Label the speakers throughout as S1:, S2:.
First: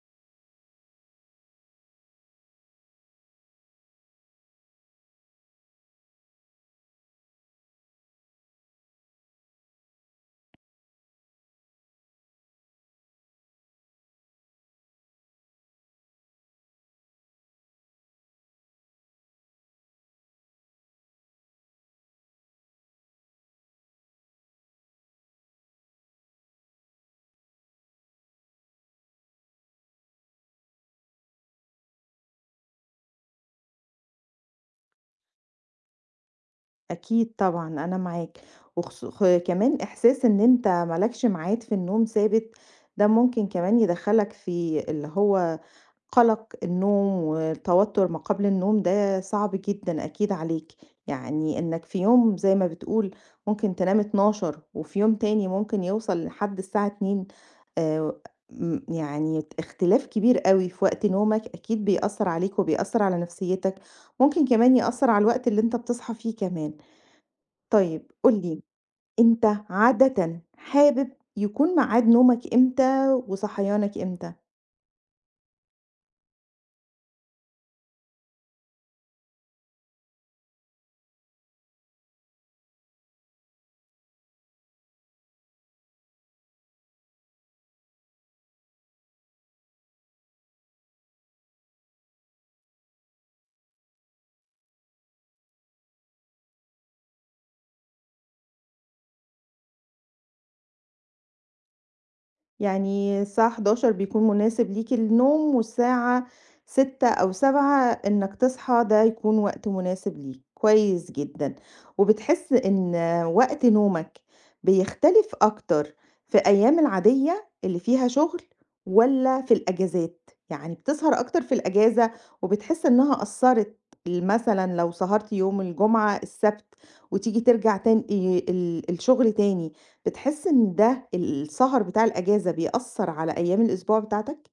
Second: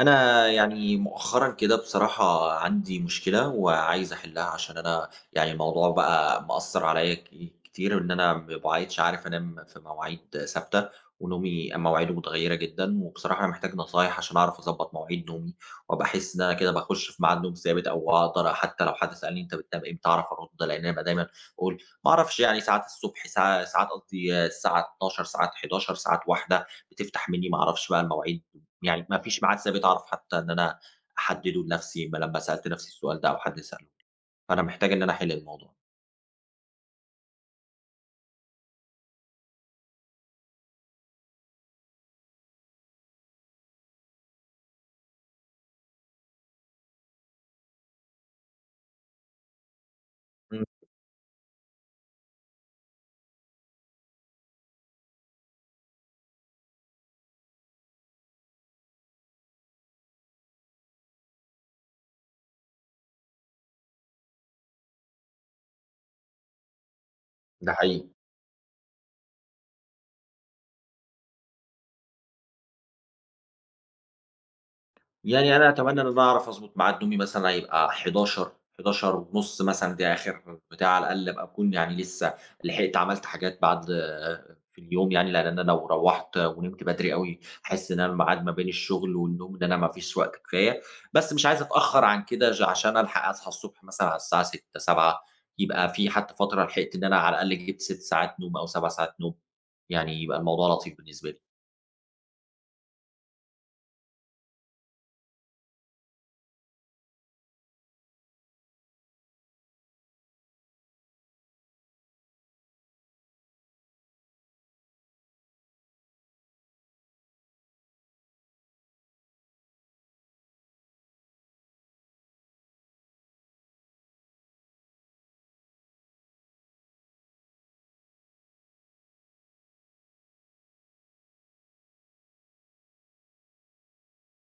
S1: أنا يعني مؤخَّرًا كده بصراحة عندي مشكلة وعايِز أحلِّها، عشان أنا يعني الموضوع بقى مأثِّر عليَّ ك كتير، إن أنا ما بقِيتِش عارِف أنام في مواعيد ثابِتة ونومي مواعيده متغيِّرة جدًا وبصراحة أنا محتاج نصايِح عشان أعرَف أضبِّط مواعيد نومي، وأبقى أحس إن أنا كده باخُشّ في ميعاد نوم ثابِت أو أقدَر حتى لو حد سألني: "أنتَ بتنام إمتى؟" أعرَف أرُدّ. لإن أنا بابقى دايمًا أقول: "ما أعرَفش، يعني ساعات الصبح، ساع ساعات قصدي الساعة 00:00، ساعات 23:00، ساعات 01:00." بتفتَح مِنِّي، ما أعرَفش بقى المواعيد يعني مفيش ميعاد ثابِت أعرف حتى إن أنا أحدِّده لنفسي ما لمَّا سألت نفسي السؤال ده، أو حد سأله لي، فأنا محتاج إن أنا أحِلّ الموضوع.
S2: أكيد طبعًا أنا معاك. وخصو خ كمان إحساس إن أنتَ مالكش ميعاد في النوم ثابِت، ده ممكن كمان يدخِّلَك في اللي هو قلَق النوم وتوتُّر ما قبل النوم، ده صعب جدًا أكيد
S1: إمم.
S2: عليك، يعني إنَّك في يوم زي ما بتقول ممكن تنام 00:00 وفي يوم تاني ممكن يوصل لحد الساعة 02:00، آآ، آمم، يعني اختلاف كبير أوي في وقت نومك، أكيد بيأثِّر عليك وبيأثّر على نفسيَّتَك، ممكن كمان يأثّر على الوقت اللي أنتَ بتصحى فيه كمان.
S1: ده
S2: طيب
S1: حقيقي.
S2: قُل لي، أنتَ عادةً حابِب يكون ميعاد نومَك إمتى وصحيانَك إمتى؟
S1: يعني أنا أتمنى إن أنا أعرف أضبط ميعاد نومي مثلًا هيبقى 23:00، 23:30 ونُص مثلًا، ده آخر بتاع على الأقل أبقى أكون يعني لسّه لحقت عملت حاجات بعد في اليوم يعني، لأن أنا لو روَّحت ونمت بدري أوي، أحس إن أنا ميعاد ما بين الشغل والنوم ده أنا ما فيش وقت كفاية، بس مش عايز أتأخر عن كده ج عشان ألحق أصحى الصبح مثلًا على الساعة 06:00، 07:00 يبقى في حتّى فترة لحقت إن أنا على الأقل جبت 6 ساعات نوم أو 7 ساعات نوم، يعني يبقى الموضوع لطيف بالنسبة لي.
S2: يعني الساعة 23:00 بيكون مناسب ليك النوم والساعة، 06:00 أو 07:00 إنّك تصحى ده يكون وقت مناسب ليك، كويّس جدًا. وبتحس إن وقت نومك، بيختلف أكتر في أيّام العاديّة، اللي فيها شغل والّا في الأجازات؟ يعني بتسهر أكتر في الأجازة وبتحس إنّها أثرت ال مثلًا لو سَهرت يوم الجمعة، السبت، وتيجي ترجع تان آآ ال الشغل تاني، بتحس إن ده ال السهر بتاع الأجازة، بيأثر على أيّام الأسبوع بتاعتك؟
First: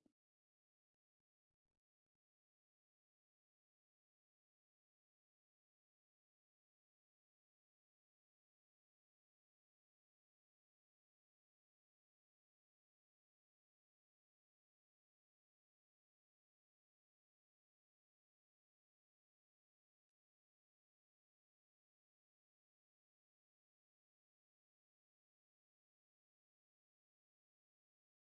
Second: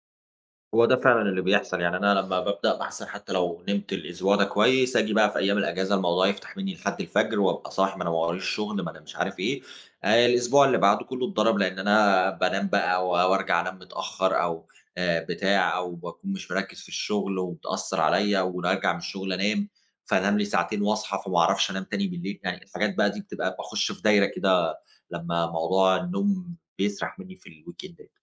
S1: هو ده فعلًا اللي بيحصل، يعني أنا لمّا بابدأ باحسن حتى لو نمت الأسبوع ده كويس، آجي بقى في ايام الأجازة، الموضوع يفتح مني لحد الفجر وابقى صاحي، ما أنا ما وراييش شغل، ما أنا مش عارف ايه، آآ الأسبوع اللي بعده كله اتضرب، لأن أنا بانام بقى و وارجع أنام متأخر أو آآ بتاع أو باكون مش مركّز في الشغل وبتأثر عليا وراجع من الشغل أنام، فانام لي ساعتين واصحى فما اعرفش أنام تاني بالليل، يعني الحاجات بقى دي بتبقى باخش في دايرة كده، لمّا موضوع النوم بيسرح مني في الweekend day.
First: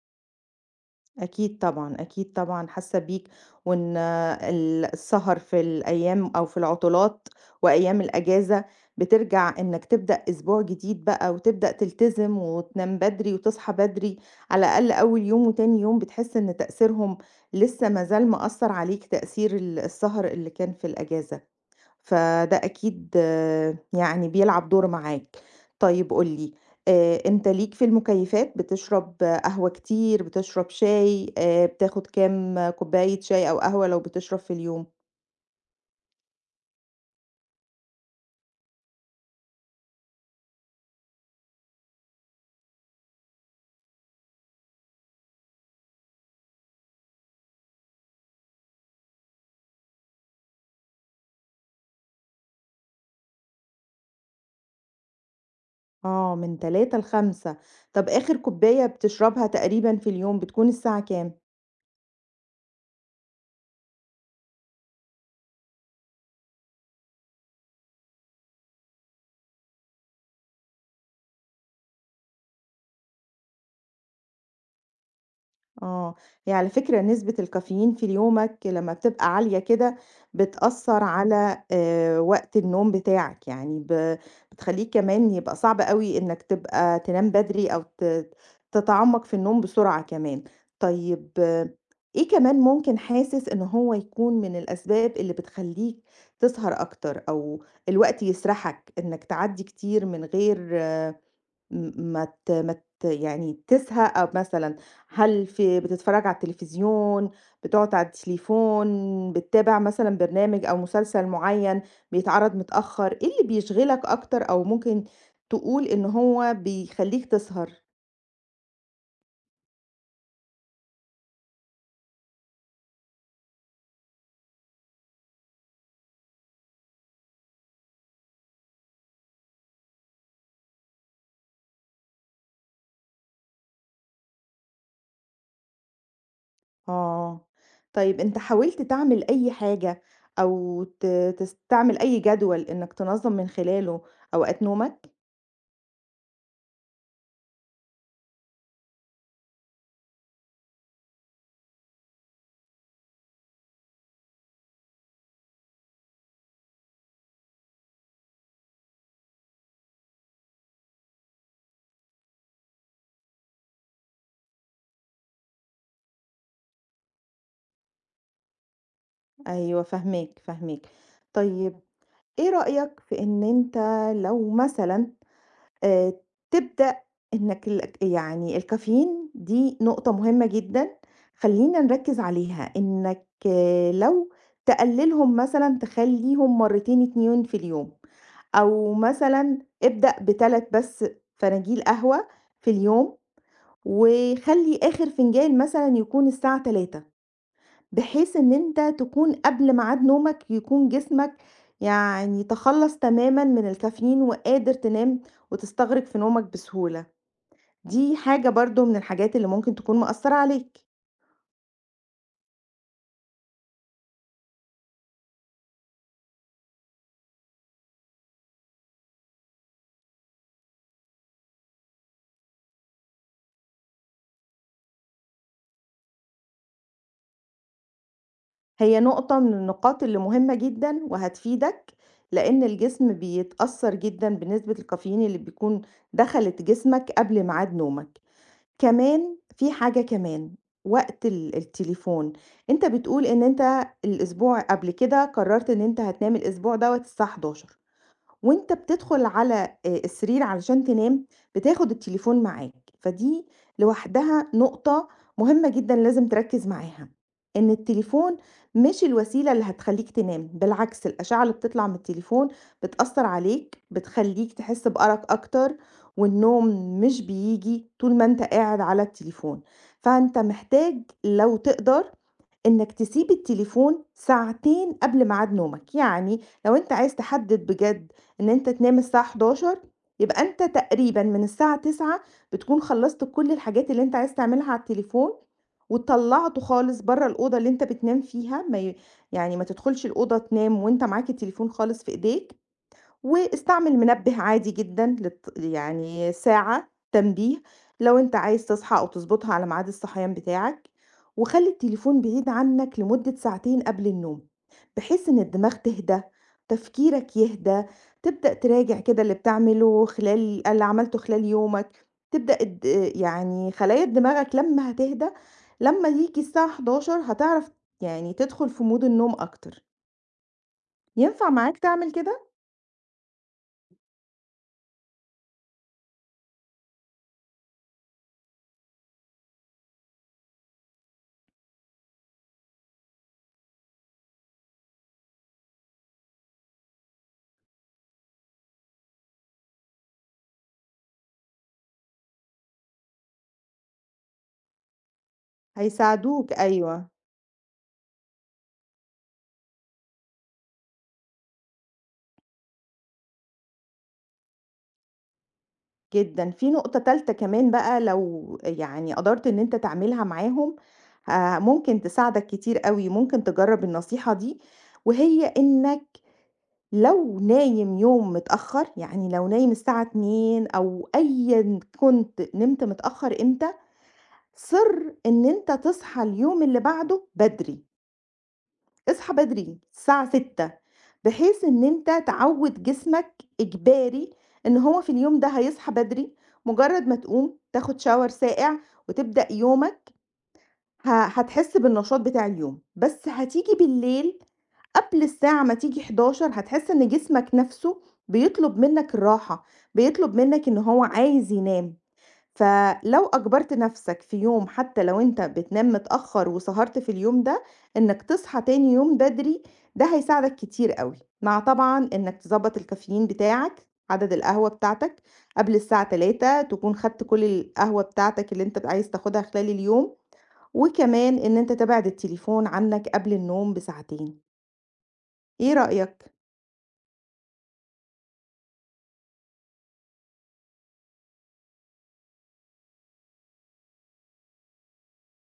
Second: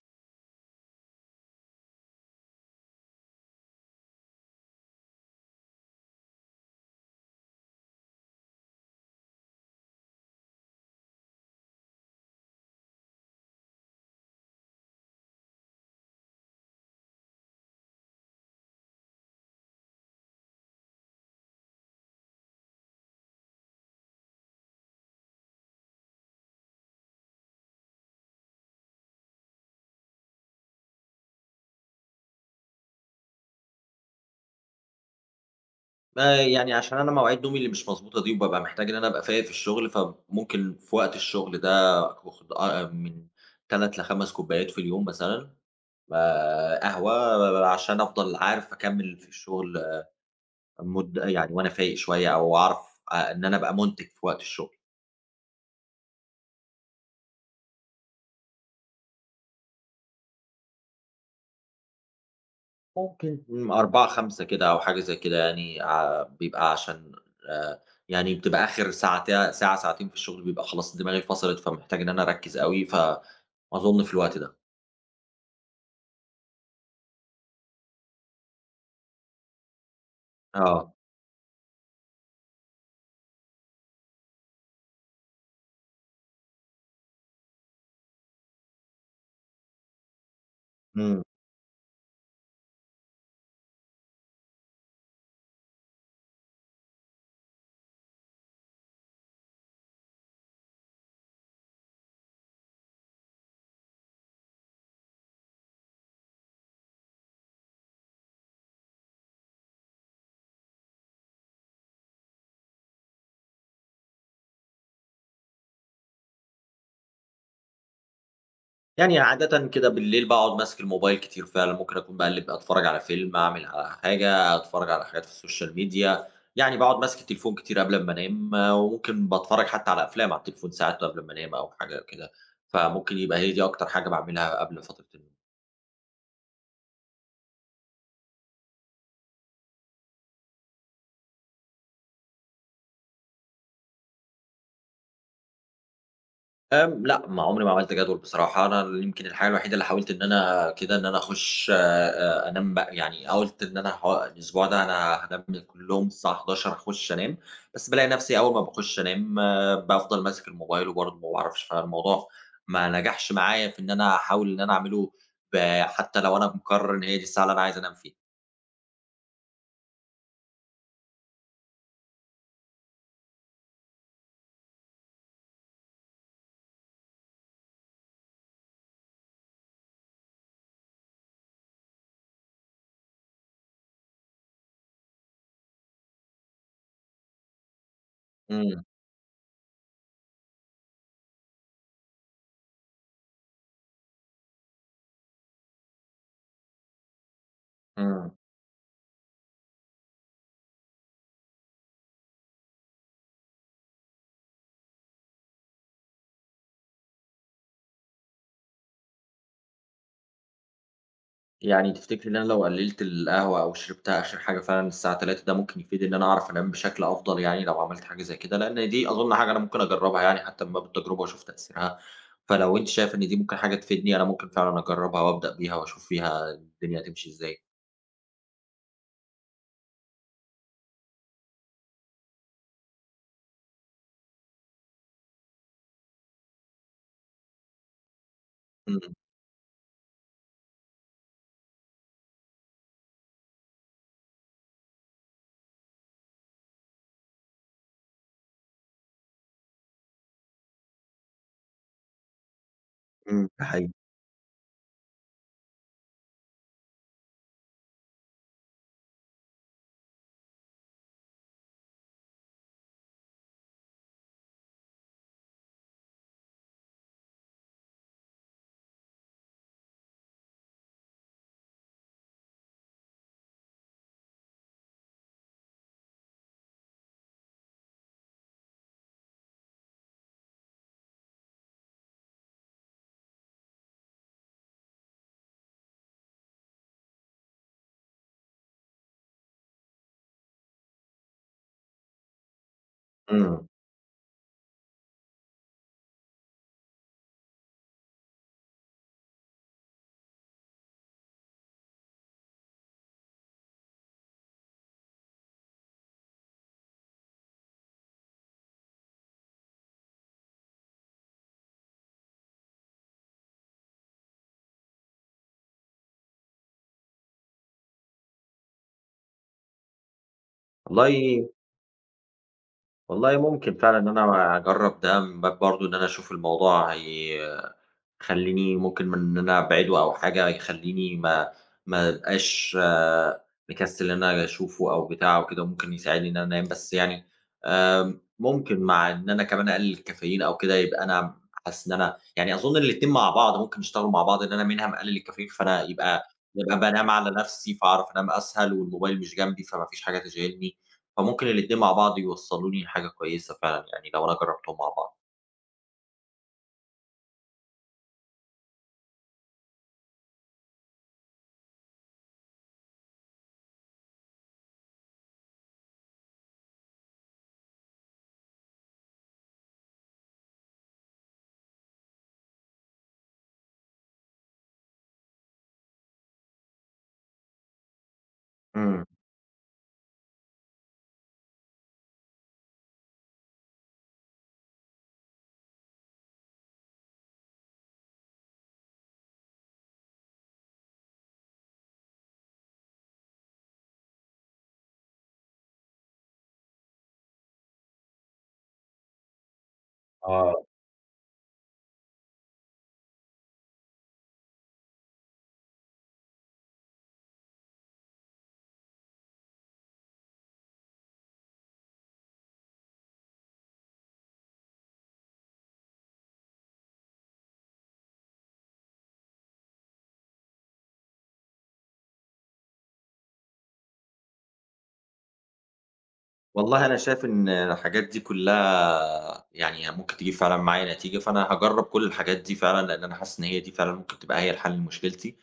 S2: أكيد طبعًا، أكيد طبعًا حاسّة بيك، وإن ال السهر في الأيّام أو في العُطلات وأيّام الأجازة، بترجع إنّك تبدأ أسبوع جديد بقى وتبدأ تلتزم وتنام بدري وتصحى بدري، على الأقل أوّل يوم وتاني يوم بتحس إن تأثيرهم، لسّه ما زال مأثّر عليك تأثير ال السهر اللي كان في الأجازة، فده أكيد يعني بيلعب دور معاك. طيّب قُل لي، آآ أنت ليك في المُكيّفات؟ بتشرب قهوة كتير، بتشرب شاي، آآ بتاخد كام كوباية شاي أو قهوة لو بتشرب في اليوم؟
S1: آآ يعني عشان أنا مواعيد نومي اللي مش مضبوطة دي وبابقى محتاج إن أنا أبقى فايق في الشُغل، فمُمكن في وقت الشُغل ده باخُد أ أ من 3 ل5 كوبّايات في اليوم مثلًا آآ قهوة و و عشان أفضل عارف أكمِّل في الشُغل مُدّة يعني وأنا فايق شوية أو أعرف آآ إن أنا أبقى مُنتِج في وقت الشُغل.
S2: آه، من 3 ل5. طَب آخِر كوبّاية بتشربها تقريبًا في اليوم بتكون الساعة كام؟
S1: مُمكن من 16:00 ل17:00 كده أو حاجة زي كده يعني ع بيبقى عشان آآ يعني بتبقى آخِر ساعتي ساعة، ساعتين في الشُغل بيبقى خلاص دماغي فَصَلت، فمحتاج إن أنا أركِّز أوي، ف أظُن في الوقت ده.
S2: آه، هي على فكرة نسبة الكافيين في ال يومك لمّا بتبقى عالية كده،
S1: آه.
S2: بتأَثّر على آآ وقت النوم بتاعك. يعني ب بتخلّيه كمان يبقى صعب أوي إنّك تبقى تنام بدري أو ت تتعمَّق في النوم بسرعة كمان.
S1: إمم.
S2: طيب، إيه كمان ممكن حاسِس إن هو يكون من الأسباب اللي بتخلّيك تسهر أكتر، أو الوقت يسَرحَك إنّك تعدّي كتير من غير م مت مت يعني تسهَى أ مثلًا هل في بتتفرّج على التليفزيون، بتقعُد على التليفون، بتتابع مثلًا برنامج أو مسلسل معيّن بيتعرض متأخّر؟ إيه اللي بيشغلك أكتر أو ممكن تقول إن هو بيخلّيك تسهر؟
S1: يعني عادةً كده بالليل باقعد ماسك الموبايل كتير فعلًا، ممكن أكون باقلّب ب اتفرج على فيلم، اعمل ع حاجة، أتفرج على حاجات في social media. يعني باقعد ماسك التليفون كتير قبل أما أنام، وممكن باتفرج حتى على أفلام على التليفون ساعات قبل أما أنام أو حاجة أو كده، فممكن يبقى هي دي أكتر حاجة باعملها قبل فترة النوم.
S2: آه، طيب أنت حاولت تعمل أي حاجة، أو ت تستعمل أي جدول إنك تنظم من خلاله أوقات نومك؟
S1: [unintelligible] لأ، ما عمري ما عملت جدول بصراحة، أنا ل يمكن الحاجة الوحيدة اللي حاولت إن أنا كده إن أنا اخُش أ أنام بقى يعني قُلت إن أنا احو الأسبوع ده أنا هانام من كلّهم الساعة 23:00 اخُش أنام، بس بالاقي نَفْسي أول ما باخُش أنام بافضل ماسك الموبايل وبرضه ما باعرفش، فالموضوع ما نجحش معايا في إن أنا أحاول إن أنا اعمله ب حتى لو أنا مقرر إن هي دي الساعة اللي أنا عايز أنام فيها.
S2: أيوه، فاهماك، فاهماك طيب إيه رأيك في إن أنت لو مثلًا آآ تبدأ إنك لك يعني الcaffeine دي نقطة مهمة جدًا خلّينا نركز عليها إنك لو تقللهم مثلًا تخلّيهم مرتين 2 في اليوم،
S1: إمم.
S2: أو مثلًا ابدأ ب3 بس فناجيل قهوة في اليوم، وخلّي آخر فنجان مثلًا يكون الساعة 15:00، بحيث
S1: إمم.
S2: إن أنت تكون قبل ميعاد نومك يكون جسمك يعني تخلص تمامًا من الcaffeine وقادر تنام وتستغرق في نومك بسهولة، دي حاجة برضه من الحاجات اللي ممكن تكون مأثرة عليك.
S1: يعني تفتكري إن أنا لو قلّلت القهوة أو شربتها آخر حاجة فعلًا الساعة 15:00 ده ممكن يفيد إن أنا أعرف أنام بشكل أفضل؟ يعني، لو عملت حاجة زي كده، لأن دي أظن حاجة أنا ممكن أجرّبها يعني حتى من باب التجربة، وأشوف تأثيرها. فلو أنتِ شايفة إن دي ممكن حاجة تفيدني، أنا ممكن فعلًا أجرّبها وأبدأ بيها، وأشوف فيها الدنيا هتمشي إزاي.
S2: هي نقطة من النقاط اللي مهمة جدًا، وهتفيدك، لإن الجسم بيتأثّر جدًا بنسبة الكافيين اللي بتكون دخلت جسمك قبل ميعاد نومك.
S1: امم.
S2: كمان، فيه حاجة كمان، وقت ال– التليفون. أنت بتقول إن أنت الأسبوع قبل كده قررت إن أنت هتنام الأسبوع دوّة الساعة 23:00 وأنت بتدخل على، آآ، السرير علشان تنام بتاخد التليفون معاك، فدي
S1: امم. ده حقيقي.
S2: لوحدها نقطة مُهمة جدًا لازم تركّز معاها، إن التليفون مش الوسيلة اللي هتخليك تنام، بالعكس الآشعة اللي بتطلع من التليفون بتأثّر عليك، بتخليك تحس بأرق أكتر، والنوم مش بييجي، طول ما أنت قاعد على التليفون، فأنت محتاج لو تقدر إنّك تسيب التليفون ساعتين قبل ميعاد نومك. يعني لو أنت عايز تحدد بجد إن أنت تنام الساعة 23:00 يبقى أنت تقريبًا من الساعة 21:00 بتكون خلصت كل الحاجات اللي أنت عايز تعملها على التليفون، وطلّعته خالص برّه الأوضة اللي أنت بتنام فيها، ما ي– يعني، ما تدخلش الأوضة تنام وأنت معاك التليفون خالص في إيديك،
S1: امم.
S2: واستعمل منبه عادي جدًا للت– يعني، ساعة، تنبيه، لو أنت عايز تصحى، أو تضبطها على ميعاد الصحيان بتاعك، وخلّي التليفون بعيد عنّك لمدّة ساعتين قبل النوم، بحيث إن الدماغ تهدى، تفكيرك يهدى، تبدأ تراجع كده اللي بتعمله خلال اللي عملته خلال يومك، تبدأ اد– يعني خلايا دماغك لمّا هتهدى، لمّا ييجي الساعة 23:00 هتعرف، يعني، تدخل في mode النوم أكتر.
S1: والله
S2: ينفع معاك تعمل كده؟
S1: والله ممكن فعلًا إن أنا أجرّب ده من باب برضو إن أنا أشوف الموضوع هي يخلّيني ممكن من إن أنا أبعِده أو حاجة يخلّيني ما ما ابقاش مكسّل إن آجي أشوفه أو بتاع أو كده، وممكن يساعدني إن أنا أنام بس يعني، آآ، ممكن مع إن أنا كمان أقلل الكافيين أو كده يبقى أنا أحس إن أنا يعني أظن الاتنين مع بعض ممكن يشتغلوا مع بعض إن أنا منها مقلّل الكافيين فأنا يبقى
S2: هيساعدوك
S1: يبقى
S2: أيوه.
S1: بانام على نَفْسي فأعرف أنام أسهل، والموبايل مش جنبي فما فيش حاجة تِشغلني، فممكن الاتنين مع بعض يوصلوني لحاجة كويّسة فعلًا يعني لو أنا جربتهم مع بعض.
S2: جدًا، في نقطة تالتة كمان بقى لو آآ، يعني قدرت إن أنت تعملها معاهم، آآ، ممكن تساعدك كتير أوي، ممكن تجرّب النصيحة دي، وهي إنّك لو نايم يوم متأخّر، يعني لو نايم الساعة 02:00 أو أيًا كُنت نمت متأخّر إمتى، صِرّ إن أنت تصحى اليوم اللي بعده بدري.
S1: امم.
S2: اصحى بدري، الساعة 06:00، بحيث إن أنت تعوّد جسمك، إجباري، إن هو في اليوم ده هيصحى بدري، مجرّد ما تقوم، تاخد Shower ساقع، وتبدأ يومك، ه هتحس بالنشاط بتاع اليوم، بس هتيجي بالليل، قبل الساعة ما تيجي 23:00 هتحس إن جسمك نَفْسه بيطلب منّك الراحة، بيطلب
S1: آه.
S2: منّك إن هو عايز ينام، فلو أجبرت نَفْسك في يوم حتّى لو أنت بتنام متأخّر وسهرت في اليوم ده، إنّك تصحى تاني يوم بدري، ده هيساعدك كتير أوي، مع طبعًا إنّك تضبّط الكافيين بتاعك، عدد القهوة بتاعتك، قبل الساعة 15:00 تكون خدت كُلّ القهوة بتاعتك اللي أنت عايز تاخدها خلال اليوم، وكمان إن أنت تبعد التليفون عنّك قبل النوم بساعتين. إيه رأيك؟
S1: والله أنا شايف إن الحاجات دي كلّها يعني هي ممكن تجيب فعلًا معايا نتيجة، فأنا هاجرّب كلّ الحاجات دي فعلًا، لأن أنا حاسس إن هي دي فعلًا ممكن تبقى هي الحل لمشكلتي،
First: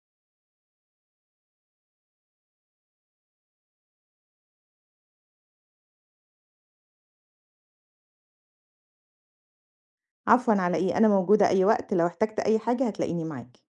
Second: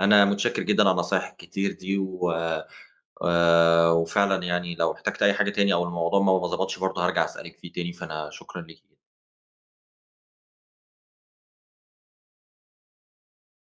S1: أنا مُتشكر جدًا على النصايح الكتير دي و آآ، وفعلًا يعني لو احتجت أي حاجة تاني أو الموضوع ما ب ما ضبطش برضو هارجع أسألِك فيه تاني، فأنا شكرًا ليكِ.
S2: عفوًا، على إيه؟ أنا موجودة أي وقت لو احتجت أي حاجة هتلاقيني معاك.